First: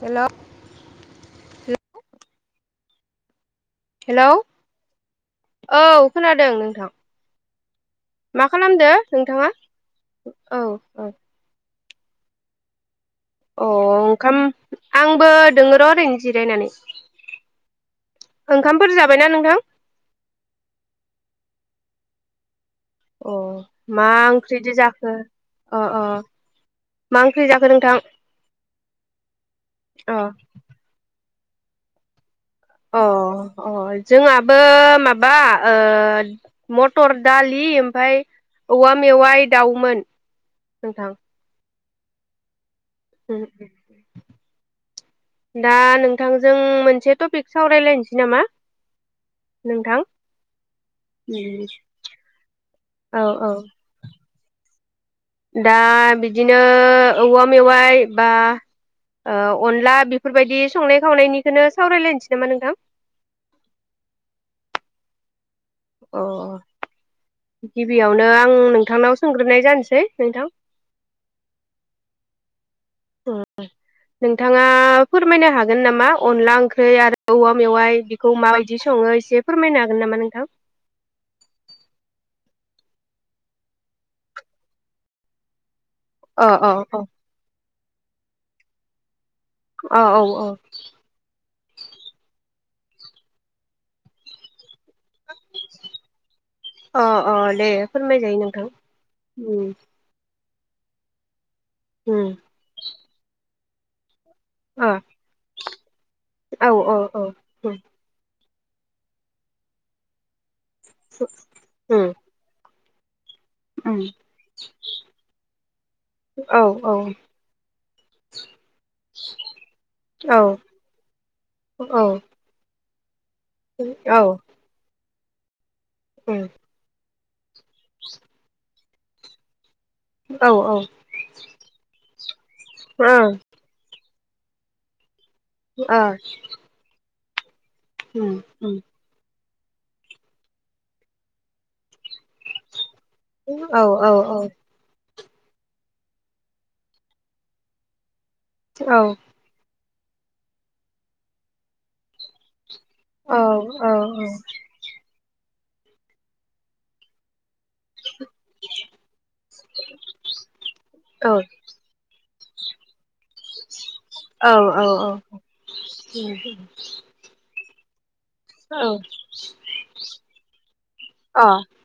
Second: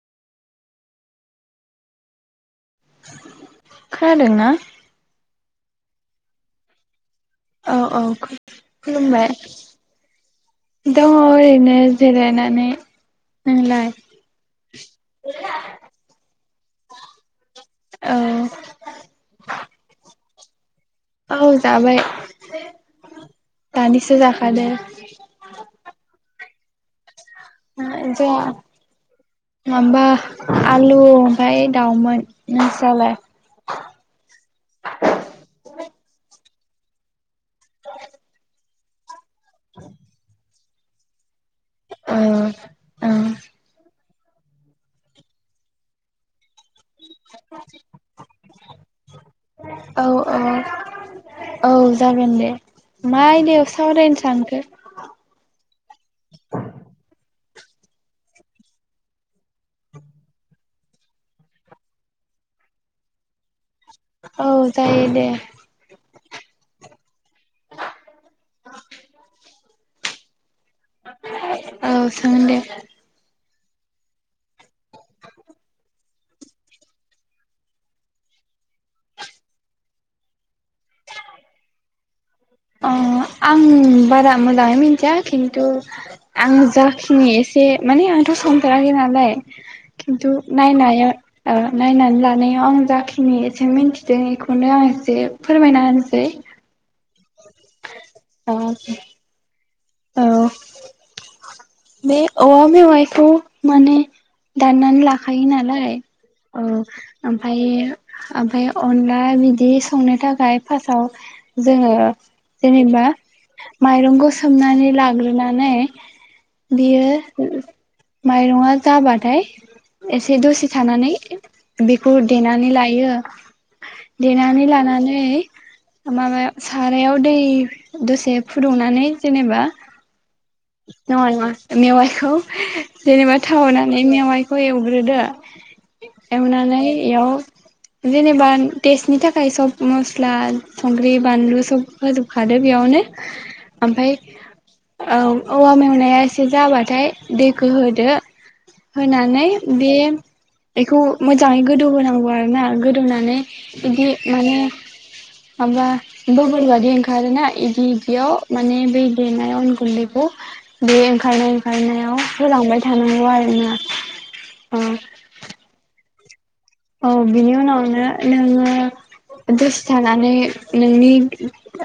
Hello hello [inaudible] hello खानादों ना? औ खोनादों नोंथां औ औ खुलु मा खालामदो नोंथाङा औ -खुलुमबाय औ दङ ओरैनो जेरायनानै अ ओंखाम आंबो दोङो र' ओरैनो जिरायनानै औ ओंखामफोर जाबायना नोंथां? औ जाबाय अ मा दानिसो जाखादो ओंख्रिजों जाखो? अ अ मा ओंख्रि जाखो नोंथां जाया मामबा अ आलु ओमफ्राय दाउमोन अ नोंस्रालाय अ अ जोंहाबो माबा ओ मटर दालि ओमफाय औवा मेवाइ दाउमोन नोंथां ओ ओम ओम दा नोंथांजों मोन नोंथां औ औ औ जागोन दे मा औ औ आयदायाव सावरायनो सान खो दा बिदिनो औवा मेवाइ बा ओ अनला बेफोरबायदि संनाय खावनायनिखौनो सावरायलायनोसै नामा नोंथां औ जायो दे अ गिबियावनो आं नोंथांनाव सोंग्रोनाय जानोसै नोंथां औ सों दे ओम नोंथाङा फोरमायनो हागोन नामा अनला ओंख्रि आरो औवा मेवाइ बेखौ माबायदि सङो एसे फोरमायनो हागोन नामा नोंथां [inaudible] अ आं बारा मोजां मोनथिया खिनथु अ आं अ अ जाखिनि एसे माने आंथ' संफेराखै नालाय अ औ खिनथु औ नायनायाव ओ नायनानै लानायाव आं जाखिनि एसे मिन्थिदों बेखौनो आं एसे फोरमायना होनोसै अ अ दे फोरमायजायो नोंथां ओम ओ औ बे उम औवा मेवाइखौ माने अ दाननानै लाखायो नालाय औ ओमफायो ओमफाय अनला बिदि संनो थाखाय ओमफाय फार्स्टआव जोङो उम जेनेबा उम माइरं गोस नानै लाग्रोनानै औ औ बियो माइरंआ जाबाथाय एसे औ दसे थानानै बेखौ दे लायो देनानै लानानै नै माबा उम सारायाव दै दसे फुदुंना नानै जेनेबा औ औ नङा नङा ओ मेवा खौ ओ जेनेबा टाउना मे मेवाइखौ एवग्रोदो ओ एवनानै इयाव उम जेनेबा उम टेसटनि थाखाय फाय सब मस्ला संग्रि बानलु सब होजोबखादो बेयावनो औ ओमफाय औ औ औ औवा मेवनाया एसे जाबाथाय दैखौ होदो औ होनानै बे बेखौ मोजाङै गोदौ होनांगौ आरो ना गोद औ रुनानै औ बिदि माने हबा बगुरबादि ओंखारो ना इदि इदियाव माने बै देनाय अन गुन्दैखौ बे औ ओंखारनाय ओंखारनायाव होलांबाय थानांगौ आरो औ अ उम ओ औ ना [unintelligible] औ बिनि उनाव बिनो नोङो दसे थानानै नोंनि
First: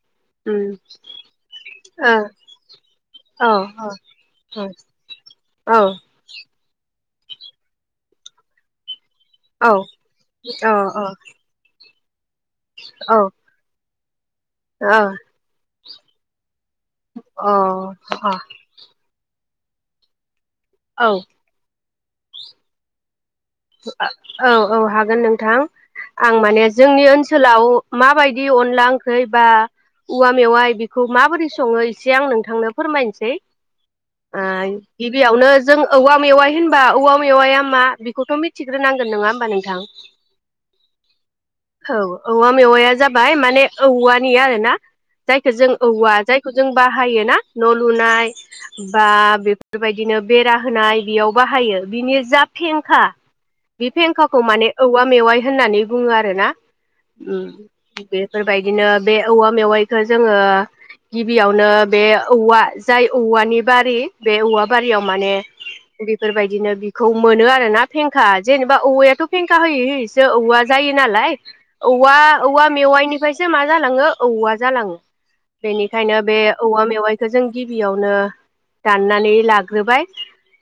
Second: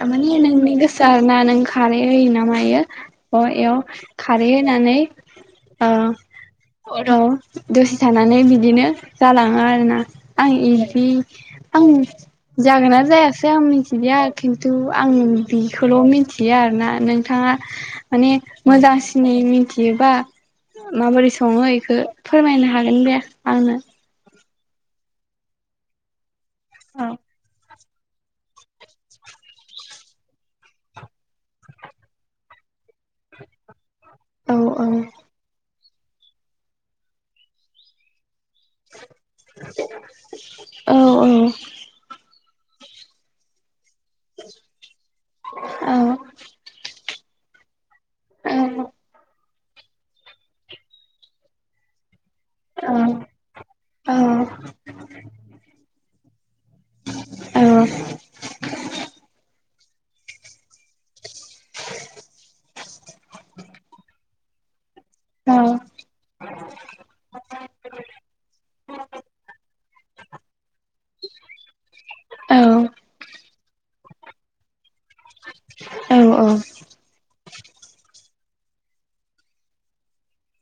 माने नोंनि गोसो आरोना नों खारै होयो ना मायो औ अ बेयाव खारै होनानै अर' दसे थानानै बिदिनो जालाङो आर आं इखि आं जागोना जायासै आं मिथिलिया खिन्थु आंनि बि खौल' मिथिया आरो ना औ नोंथाङा माने मोजांसिनै मिन थियोबा औ माबोरै सङो इखो फोरमायनो हागोन दे आंनो [unintelligible] औ औ हागोन नोंथां आं माने जोंनि औ ओनसोलाव माबायदि अनला ओंख्रि बा औवा मेवाइ बिखौ माबोरै सङो एसे आं नोंथांनो फोरमायनोसै ओ औ औ गिबियावनो जों औवा मेवाइ होनबा औवा मेवाया मा बेखौथ' मिथि थिग्रोनांगोन नङा होमबा नोंथां औ औ औवा मेवाया जाबाय माने औवानि आरो ना जायखौ जों औ औवा जायखौ जों बा योना न'लु नाय बा बे बेबायदिनो बेरा होनाय बेयाव बाहायो बिनि जा औ फेंखा बे औ औ फेंखाखौ माने औवा मेवाइ होननानै बुङो आ रो ना उम बेफोरबायदिनो बे औवा मेवाइ खो जोङो गि बियावनो बे औवा जाय औवानि बारि बे औवा बारियाव माने बेफोरबायदिनो बिखौ मोनो आरोना फें जेनेबा औवाथ' फेंखा होयै होयैसो औवा जायो नालाय औवा औवा मेवाइनिफ्रायसो मा जालाङो औवा जालाङो। बेनिखायनो बे औवा मेवाइखो जों गिबियावनो दाननानै लाग्रोबाय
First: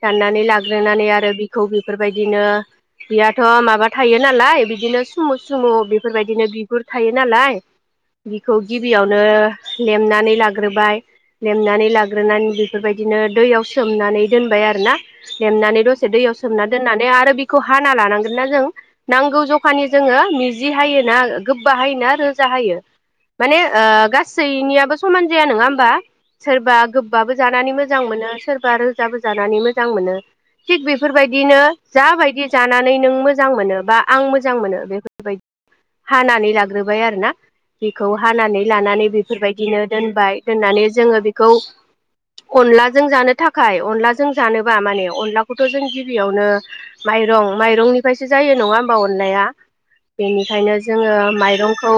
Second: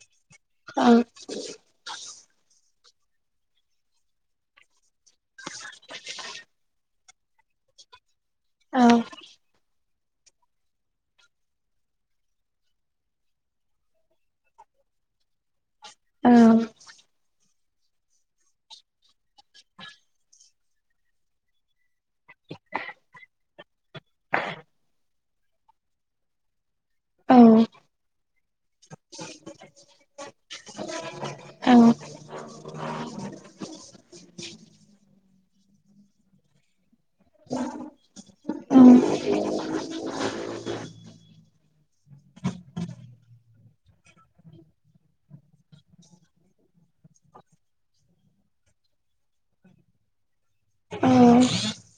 दाननानै लाग्रोनानै आरो बिखौ बेफोरबाय दिनो बियाथ' माबा थायो नालाय बिदिनो सुमु सुमु बेफोरबायदिनो बिगुर थायो नालाय बिखौ गिबियावनो लेमनानै लाग्रोबाय लेमनानै लाग्रोनानै बेफोरबायदिनो दैयाव सोमनानै दोनबाय आरोना लेमनानै दसे दैयाव सोमना दोननानै आरो बिखौ हाना लानांगोन ना जों नांगौ जखानि जोङो मिजि हायोना गोबबा हायोना रोजा हायो माने ओ गासैनियाबो समान जाया नोङा होमबा सोरबा गोबाबो जानानै मोजां मोनो सोरबा रोजाबो जानानै मोजां मोनो थिग बेफोरबायद दिनो जाबायदि जानानै नों मोजां मोनो बा आं मोजां मोनो बेफोरबायदि हानानै लाग्रोबाय आरोना बिखौ हानानै लानानै बेफोरबायदिनो दोनबाय दोननानै जोङो बिखौ अनलाजों जानो थाखाय अनलाजों जानोबा माने अनलाखौथ' जों गि बियावनो माइरं माइरंनिफायसो जायो नङा होमबा अननाया बेनिखायनो जोङो औ माइरंखौ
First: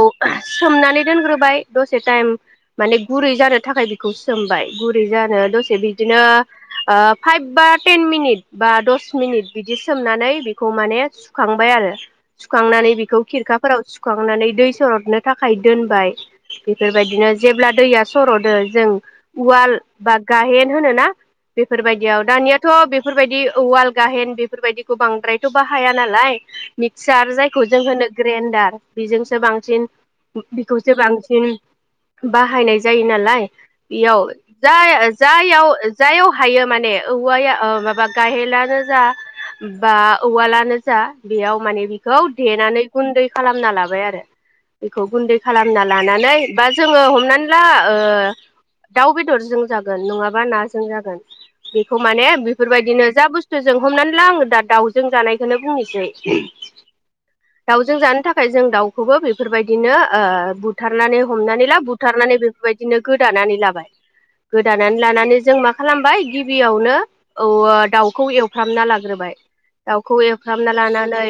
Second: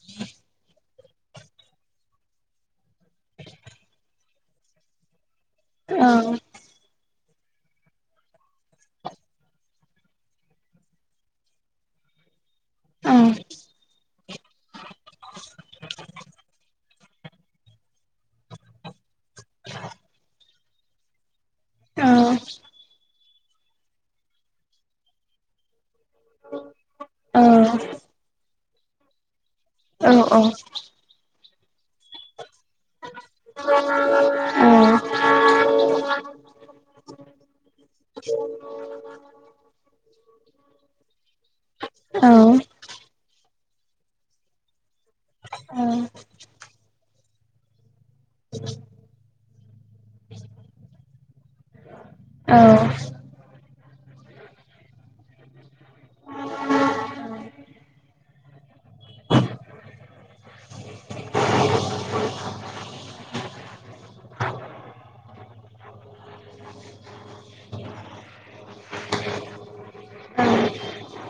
सोमनानै दोनग्रोबाय दसे टाइम माने गुरै जानो थाखाय बिखौ सोमबाय गुरै जानो दस से औ बिदिनो औ ओ फाइभ बा टेन मिनिट बा दस स मिनिट बिदि सोमनानै बिखौ माने सुखांबाय आरो सुखांनानै औ बिखौ खिरखाफोराव सुखांनानै दै सरदनो थाखाय दोनबाय बेफोरबायदिनो जेब्ला दैया सरदो जों उवाल बा गाहेन होनोना बेफोरबायदियाव औ दानियाथ' बेफोरबायदि औवाल गाहेन बेफोरबायदिखौ बांद्रायथ' बाहाया नालाय मिक्सार जायखौ जों होनो ग्रेन्डार बेजोंसो बां सिन औ औ बिखौसो बांसिन बाहायनाय जायो नालाय बेयाव जाय आ जायाव जायाव हायो माने औ आया अ मा [unintelligible] बा उवालानो जा बेयाव माने बिखौ देनानै गुन्दै खालामना लाबाय आरो बेखौ गुन्दै खालामना लानानै बा जोङो हमनानै ला ओ दाउ बेदरजों जागोन नङाबा नाजों जागोन बे खौ माने बेफोरबायदिनो जा बुस थु जों हमनानै ला आङो दा दाउजों जानायखौनो बुंनोसै दाउजों जानो थाखाय जों दाउखौबो बेफोरबायदिनो ओ बुथारनानै हमनानै ला बुथारनानै बेफोरबायदिनो गोदानानै लाबाय गोदानानै लानानै जों मा खालामबाय गिबियावनो औ दाउ खौ एवफ्रामना लाग्रोबाय दाउखौ एवफ्रामना लानानै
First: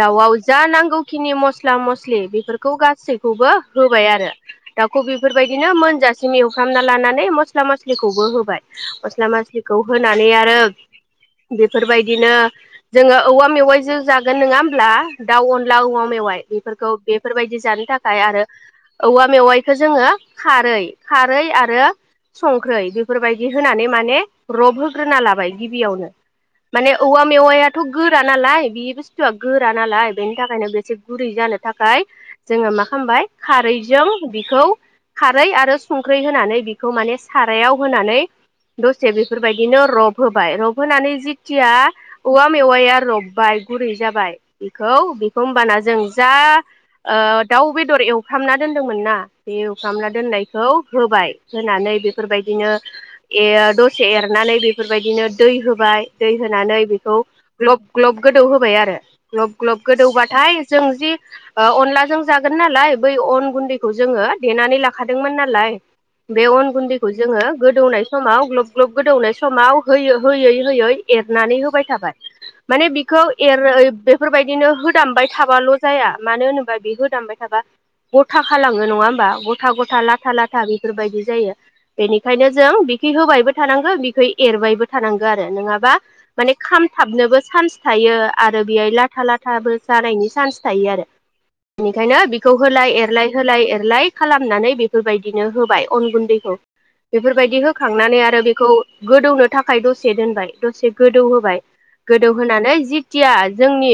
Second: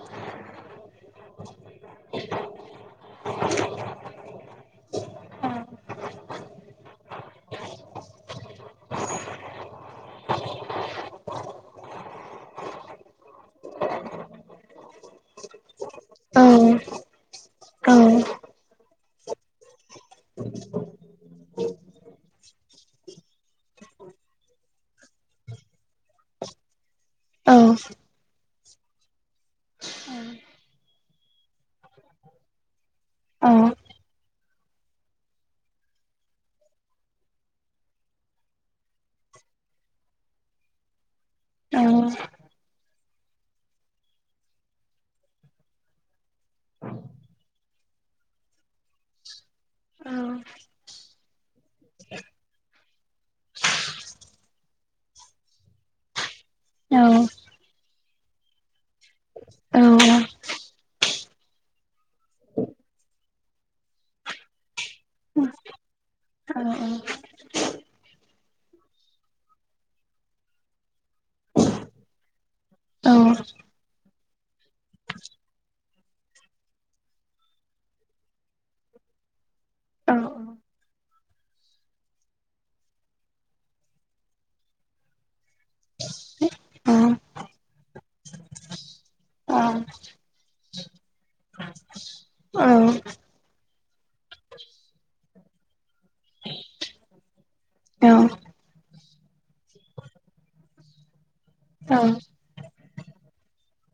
दाउआव जा नांगौखिनि मस्ला मस्लि बेफोरखौ गासैखौबो होबाय आरो दाउखौ बेफोरबायदिनो मोनजासिम एवफ्रामना लानानै मस्ला मस्लिखौबो होबाय मस्ला मस्लिखौ होनानै आरो बेफोरबायदिनो जोङो औवा मेवाइजों जागोन नोङा होमब्ला दाउ अनला औवा मेवाइ बेफोरखौ बेफोरबायदि जानो थाखाय आरो औवा मेवाइखो जोङो खारै खारै आरो संख्रै बेफोरबायदि होनानै माने रब होग्रोना लाबाय गिबियावनो माने औवा मेवायाथ' गोरा नालाय बे बुस्थुआ गोरा नालाय बेनि थाखायनो बे एसे गुरै जानो थाखाय जोङो मा खामबाय खारैजों बेखौ खारै आरो संख्रै होनानै बेखौ माने सारायाव होनानै दसे बेफोरबायदिनो रब होबाय रब होनानै जि थिया औवा मेवाया रबबाय गुरै जाबाय बेखौ बेखौ होमबाना जों जा ओ दाउ बेदर एवफ्रामना दोनदोंमोन ना बे एवफ्रामना दोननायखौ होबाय होनानै बेफोरबायदिनो ए दसे एरनानै बेफोरबायदिनो दै होबाय दै होनानै बेखौ लब ग्लब गोदौ होबाय आरो ग्लब ग्लब गोदौबाथाय जों जि ओ अनलाजों जागोन नालाय बै अन गुन्दैखौ जोङो देनानै लाखादोंमोन नालाय बे अन गुन्दैखौ जोङो गोदौनाय समाव ग्लब ग्लब गोदौनाय समाव होयो होयै होयै एरनानै होबाय थाबाय माने बिखौ एर बेफोरबायदिनो होदामबाय थाबाल' जाया मानो होनोबा बे होदामबाय थाबा ग'था खालाङो नङा होमबा ग ग'था ग'था लाथा लाथा बेफोरबायदि जायो बेनिखायनो जों बिखै होबायबो थानांगौ बिखै एरबायबो थानांगौ आरो नोंआ बा माने खामथाबनोबो चान्स थायो आरो बेहाय ला लाथा लाथाबो जानायनि चान्स थायो आरो ओंखायनो बिखौ होलाय एरलाय होलाय एर लाय खालामनानै बेफोरबायदिनो होबाय अन गुन्दैखौ बेफोरबायदि होखांनानै आरो बेखौ गोदौनो थाखाय दसे दोनबाय दसे गोदौ होबाय गोदौ होनोनानै जिथिया जोंनि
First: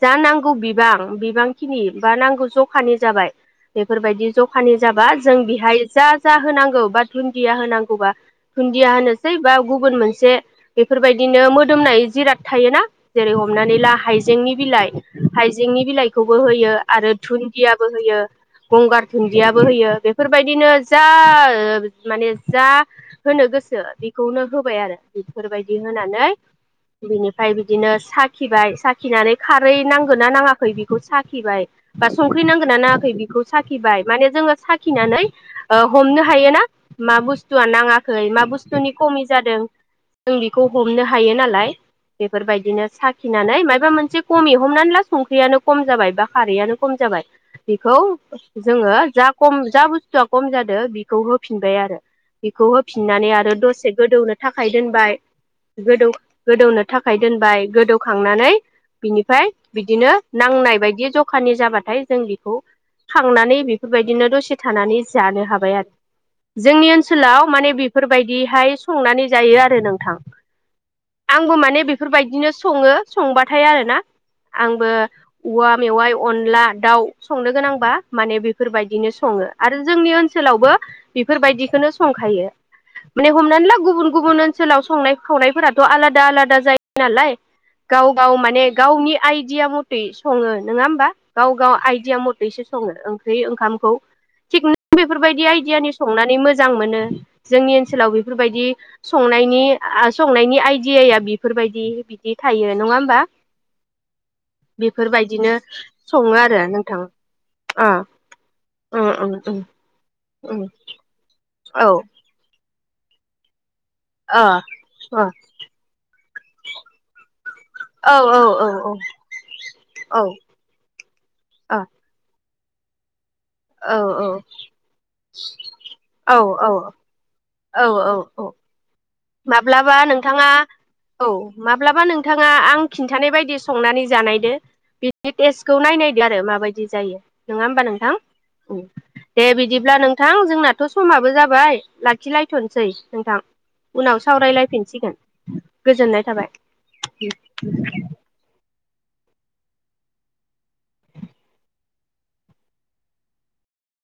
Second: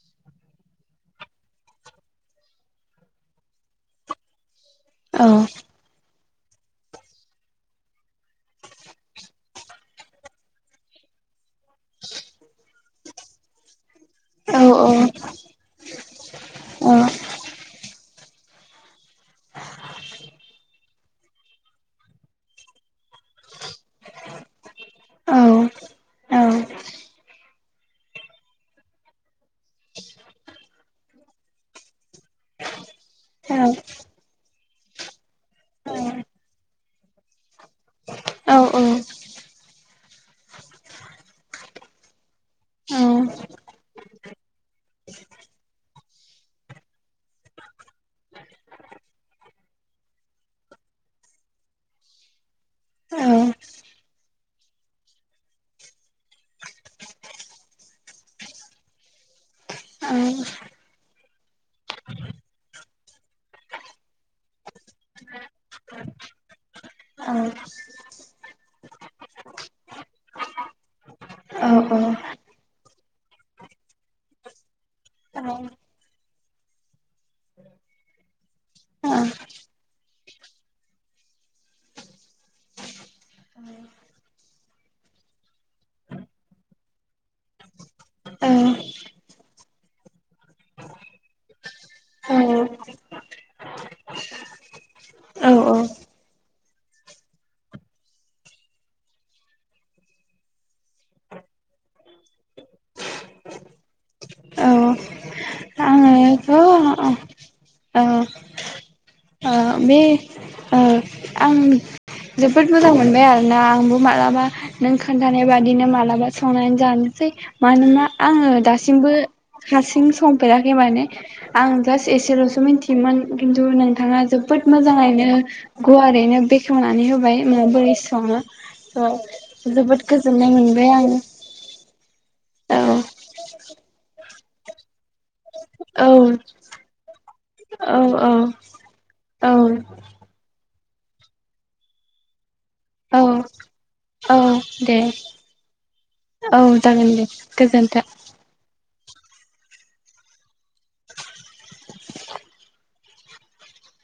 जा नांगौ बिबां बिबांखिनि बा नांगौ जखानि जाबाय बेफोरबायदि जखानि जाबा जों बेहाय जा जा होनांगौ बा दुन्दिया होनांगौबा दुन्दिया होनो खैबा गुबुन मोनसे बेफोरबायदिनो मोदोमनाय जिराद थायोना जेरै हमनानै ला हाइजेंनि बिलाइ हाइजेंनि बिलाइखौबो होयो आरो दुन्दियाबो होयो गंगार दुन्दियाबो होयो बेफोरबायदिनो जा माने जा होनो गोसो बे बेखौनो होबाय आरो बेफोरबायदि होनानै बिनिफ्राय बिदिनो साखिबाय साखिनानै खारै नांगोन ना नाङाखै बिखौ साखिबाय बा संख्रि नांगोन ना नाङाखै बिखौ साखिबाय माने जोङो साखिनानै ओ हमनो हायो ना मा बुस्थुआ नाङाखै मा बुस्थु खमि जादों जों बेखौ हमनो हायो नालाय बेफोरबायदिनो साखिनानै मायबा मोनसे खमि हमनानै ला संख्रियानो खम जाबाय बा खारैआनो खम जाबाय बेखौ जोङो जा खम जा बुस्थुआ खम जादों बेखौ होफिनबाय आरो बेखौ होफिननानै आरो दसे ओ गोदौनो थाखाय दोनबाय गोदौ गोदौनो थाखाय दोनबाय गोदौखांनानै बिनिफाय बिदिनो नांनाय बायदि जखा जखानि जाबाथाय जों बेखौ खांनानै बेफोरबायदिनो दसे थानानै जानो हाबाय आरो जोंनि ओनसोलाव माने बेफोरबायदिहाय संनानै जायो आरो नोंथां आंबो माने बेफोरबायदिनो सङो संबाथाय आरोना आंबो औवा मेवाइ अनला दाउ संनो गोनांबा माने बेफोरबायदिनो सङो आरो जोंनि ओनसोलावबो बेफोरबायदिखौनो संखायो माने हमनानै ला गुबुन गुबुन ओनसोलाव संनाय खावनायफोराथ' आलादा आलादा जायो नालाय गाव गाव माने गावनि आइदिया मथै सङो नोङा होमबा गाव गाव आइदिया मथैसो सङो ओंख्रि ओंखामखौ थिग बेफोर बायदि औ औ औ आइडियानि संनानै मोजां मोजां मोनो जोंनि ओनसोलाव बेफोरबायदि संनायनि आ संनायनि आइडियाया बेफोरबायदि बिदि थायो नङा होमबा औ बेफोरबायदिनो सङो आङोथ' आरो नोंथां औ अ ओ ओ ओं ओं ओ आं औ जोबोद मोजां मोनबाय आरोना आंबो मालाबा अ नों खोनथानाय बादिनो मालाबा संनानै जानोसै मानोना अ औ औ आङो औ दासिमबो हारसिं औ औ संफेराखै माने आं अ जास एसेल'सो मिनथि मोन खिन्थु औ नोंथाङा औ जोबोद मोजाङैनो औ गुवारैनो बेखेवना औ माबोरै औ सङो औ माब्लाबा जोबोद नोंथाङा गोजोननाय मोनबाय आङो औ माब्लाबा नोंथाङा औ आं खिन्थानाय बायदि संनानै जा बानायदो बि बे टेस्टखौ नाय औ नायदो आरो माबायदि जायो नङा होमबा औ नोंथां दे औ बिदिब्ला नोंथां जोंना थ' समाबो जाबाय लाखि लाय दोनथ'नोसै औ नोंथां उनाव औ दे सावरायलायफिनसिगोन गोजोननाय थाबाय औ जागोन दे गोजोन्थों